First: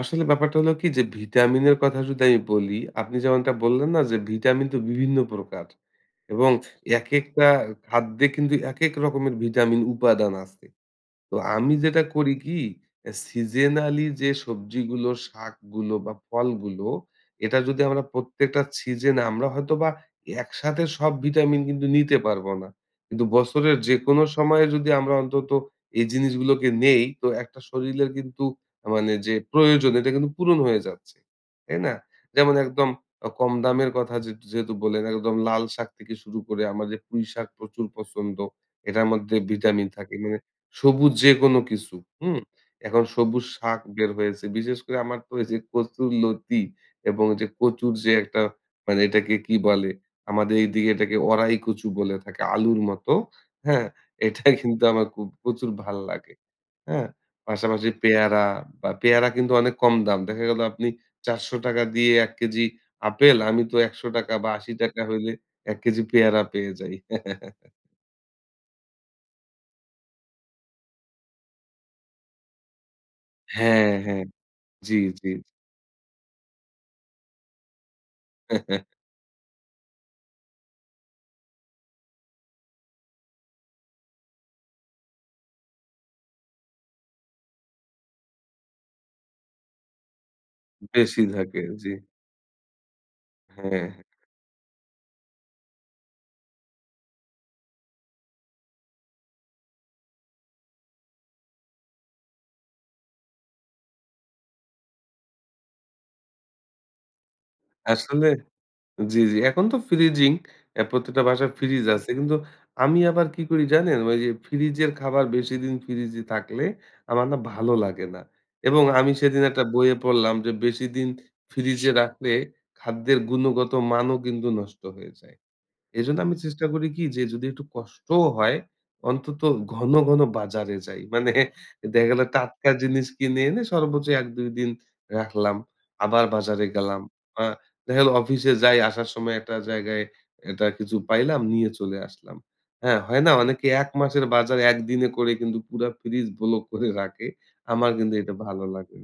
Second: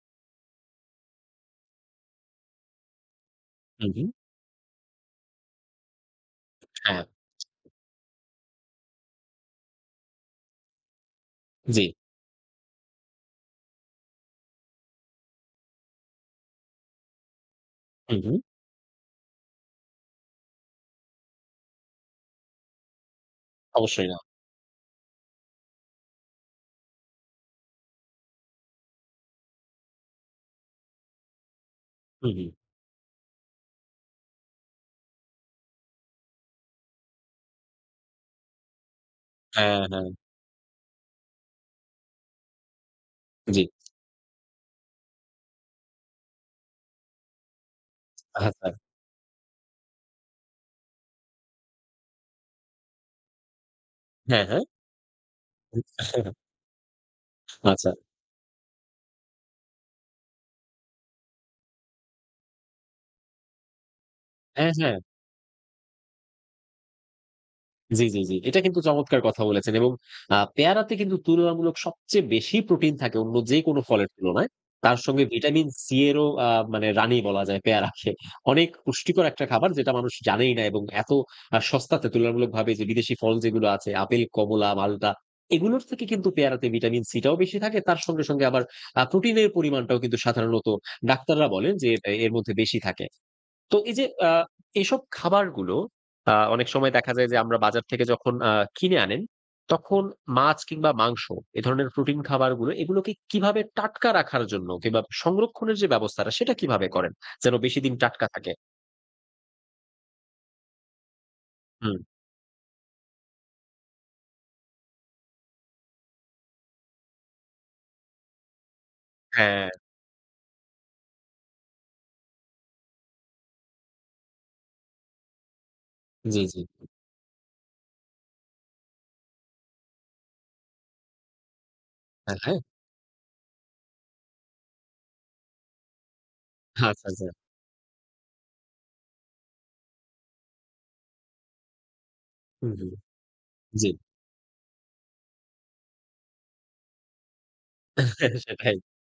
আসলে ব্যাপারটা হলো কি যে, ভিটামিন এর কথা যদি আমি বলি আপনি যেমনটা বললেন হুম, না হুম। যে, ভিটামিন তো বিভিন্ন প্রকার এবং হ্যা। একেকটা খাদ্যে কিন্তু একেক রকমের ভিটামিন উপাদান আছে। তো আমি জ্বি। যেটা করি কি সিজেনালি যে, সবজিগুলো, শাকগুলো বা ফলগুলো এটা যদি আমরা হু, হুম। প্রত্যেকটা সিজন আমরা হয়তোবা একসাথে সব ভিটামিন কিন্তু নিতে পারব না। কিন্তু বছরের অবশ্যই না। যেকোনো সময়ে যদি আমরা অন্তত এই জিনিসগুলোকে নেই, তো একটা শরীরের কিন্তু মানে যে, প্রয়োজন এটা কিন্তু পূরণ হয়ে যাচ্ছে, তাই না? হু, হুম। যেমন একদম কম দামের কথা যে, যেহেতু বলে গেল একদম লাল শাক থেকে শুরু করে আমাদের পুঁই শাক প্রচুর পছন্দ। এটার মধ্যে হ্যা, ভিটামিন হ্যা। থাকে, মানে সবুজ যেকোনো কিছু, হুম। এখন সবুজ জ্বি। শাক বের হয়েছে, বিশেষ করে আমার তো এই যে, কচুর লতি এবং যে, কচুর যে, একটা আচ্ছা। মানে এটাকে কি বলে আমাদের এদিকে এটাকে ওড়াই কচু বলে থাকে, আলুর মতো, হ্যা। হ্যা, এটাই কিন্তু আমার খুব প্রচুর ভালো হ্যা। লাগে, হ্যা। পাশাপাশি আচ্ছা। পেয়ারা বা পেয়ারা কিন্তু অনেক কম দাম, দেখা গেল আপনি ৪০০ টাকা দিয়ে ১ কেজি আপেল আমি তো ৳১০০ বা হ্যা, ৳৮০ হ্যা। হইলে ১ কেজি পেয়ারা পেয়ে যাই। জ্বি, জ্বি, জ্বি। এটা কিন্তু চমৎকার কথা বলেছেন এবং আ পেয়ারাতে কিন্তু তুলনামূলক সবচেয়ে বেশি প্রোটিন থাকে অন্য যে, হ্যা, কোন ফলের হ্যা। তুলনায় জ্বি, তার সঙ্গে জ্বি। ভিটামিন সি এরও আ মানে রানি বলা যায় পেয়ারাকে। অনেক পুষ্টিকর একটা খাবার যেটা মানুষ জানেই না এবং এত আ সস্তাতে তুলনামূলকভাবে যে, বিদেশী ফল যেগুলো আছে আপেল, কমলা, মাল্টা এগুলোর থেকে কিন্তু পেয়ারাতে ভিটামিন সি টাও বেশি থাকে, তার সঙ্গে আবার আ প্রোটিনের পরিমাণটাও কিন্তু সাধারণত বেশি ডাক্তাররা থাকে, বলেন যে, জ্বি। ব এর মধ্যে বেশি থাকে। তো হ্যা। এই যে, আ এসব খাবারগুলো আ অনেক সময় দেখা যায় যে, আমরা বাজার থেকে যখন আ কিনে আনেন, তখন মাছ কিংবা মাংস এ ধরনের প্রোটিন খাবারগুলো এগুলোকে কিভাবে টাটকা রাখার জন্য কিংবা সংরক্ষণের যে, ব্যবস্থাটা, সেটা কিভাবে করেন, যেন বেশিদিন টাটকা আসলে, থাকে? জ্বি, জ্বি। এখন তো ফ্রিজিং, এ প্রত্যেকটা বাসায় ফ্রিজ হুম। আছে। কিন্তু আমি আবার কি করি জানেন! ওই যে, ফ্রিজের খাবার বেশিদিন ফ্রিজে থাকলে আমার না ভালো লাগে না। এবং আমি সেদিন একটা হ্যা। বইয়ে পড়লাম যে, বেশিদিন ফ্রিজে রাখলে, খাদ্যের গুণগত মানও কিন্তু নষ্ট হয়ে যায়। এজন্য আমি জ্বি, জ্বি। চেষ্টা করি কি যে, যদি একটু কষ্টও হয়, অন্তত ঘন, ঘন বাজারে যাই। মানে দেখা গেল হ্যা, হ্যা। টাটকা জিনিস কিনে এনে সর্বোচ্চ ১ ২ দিন রাখলাম আবার বাজারে গেলাম। আচ্ছা, আচ্ছা। দেখা গেল অফিসে যাই, আসার সময় একটা জায়গায় একটা কিছু পাইলাম নিয়ে চলে আসলাম, হুম, হুম, হ্যা। হয় না অনেকে জ্বি। ১ মাসের বাজার ১ দিনে করে কিন্তু পুরা ফ্রিজ ব্লক করে রাখে, আমার কিন্তু এটা ভালো সেটাই। লাগে না।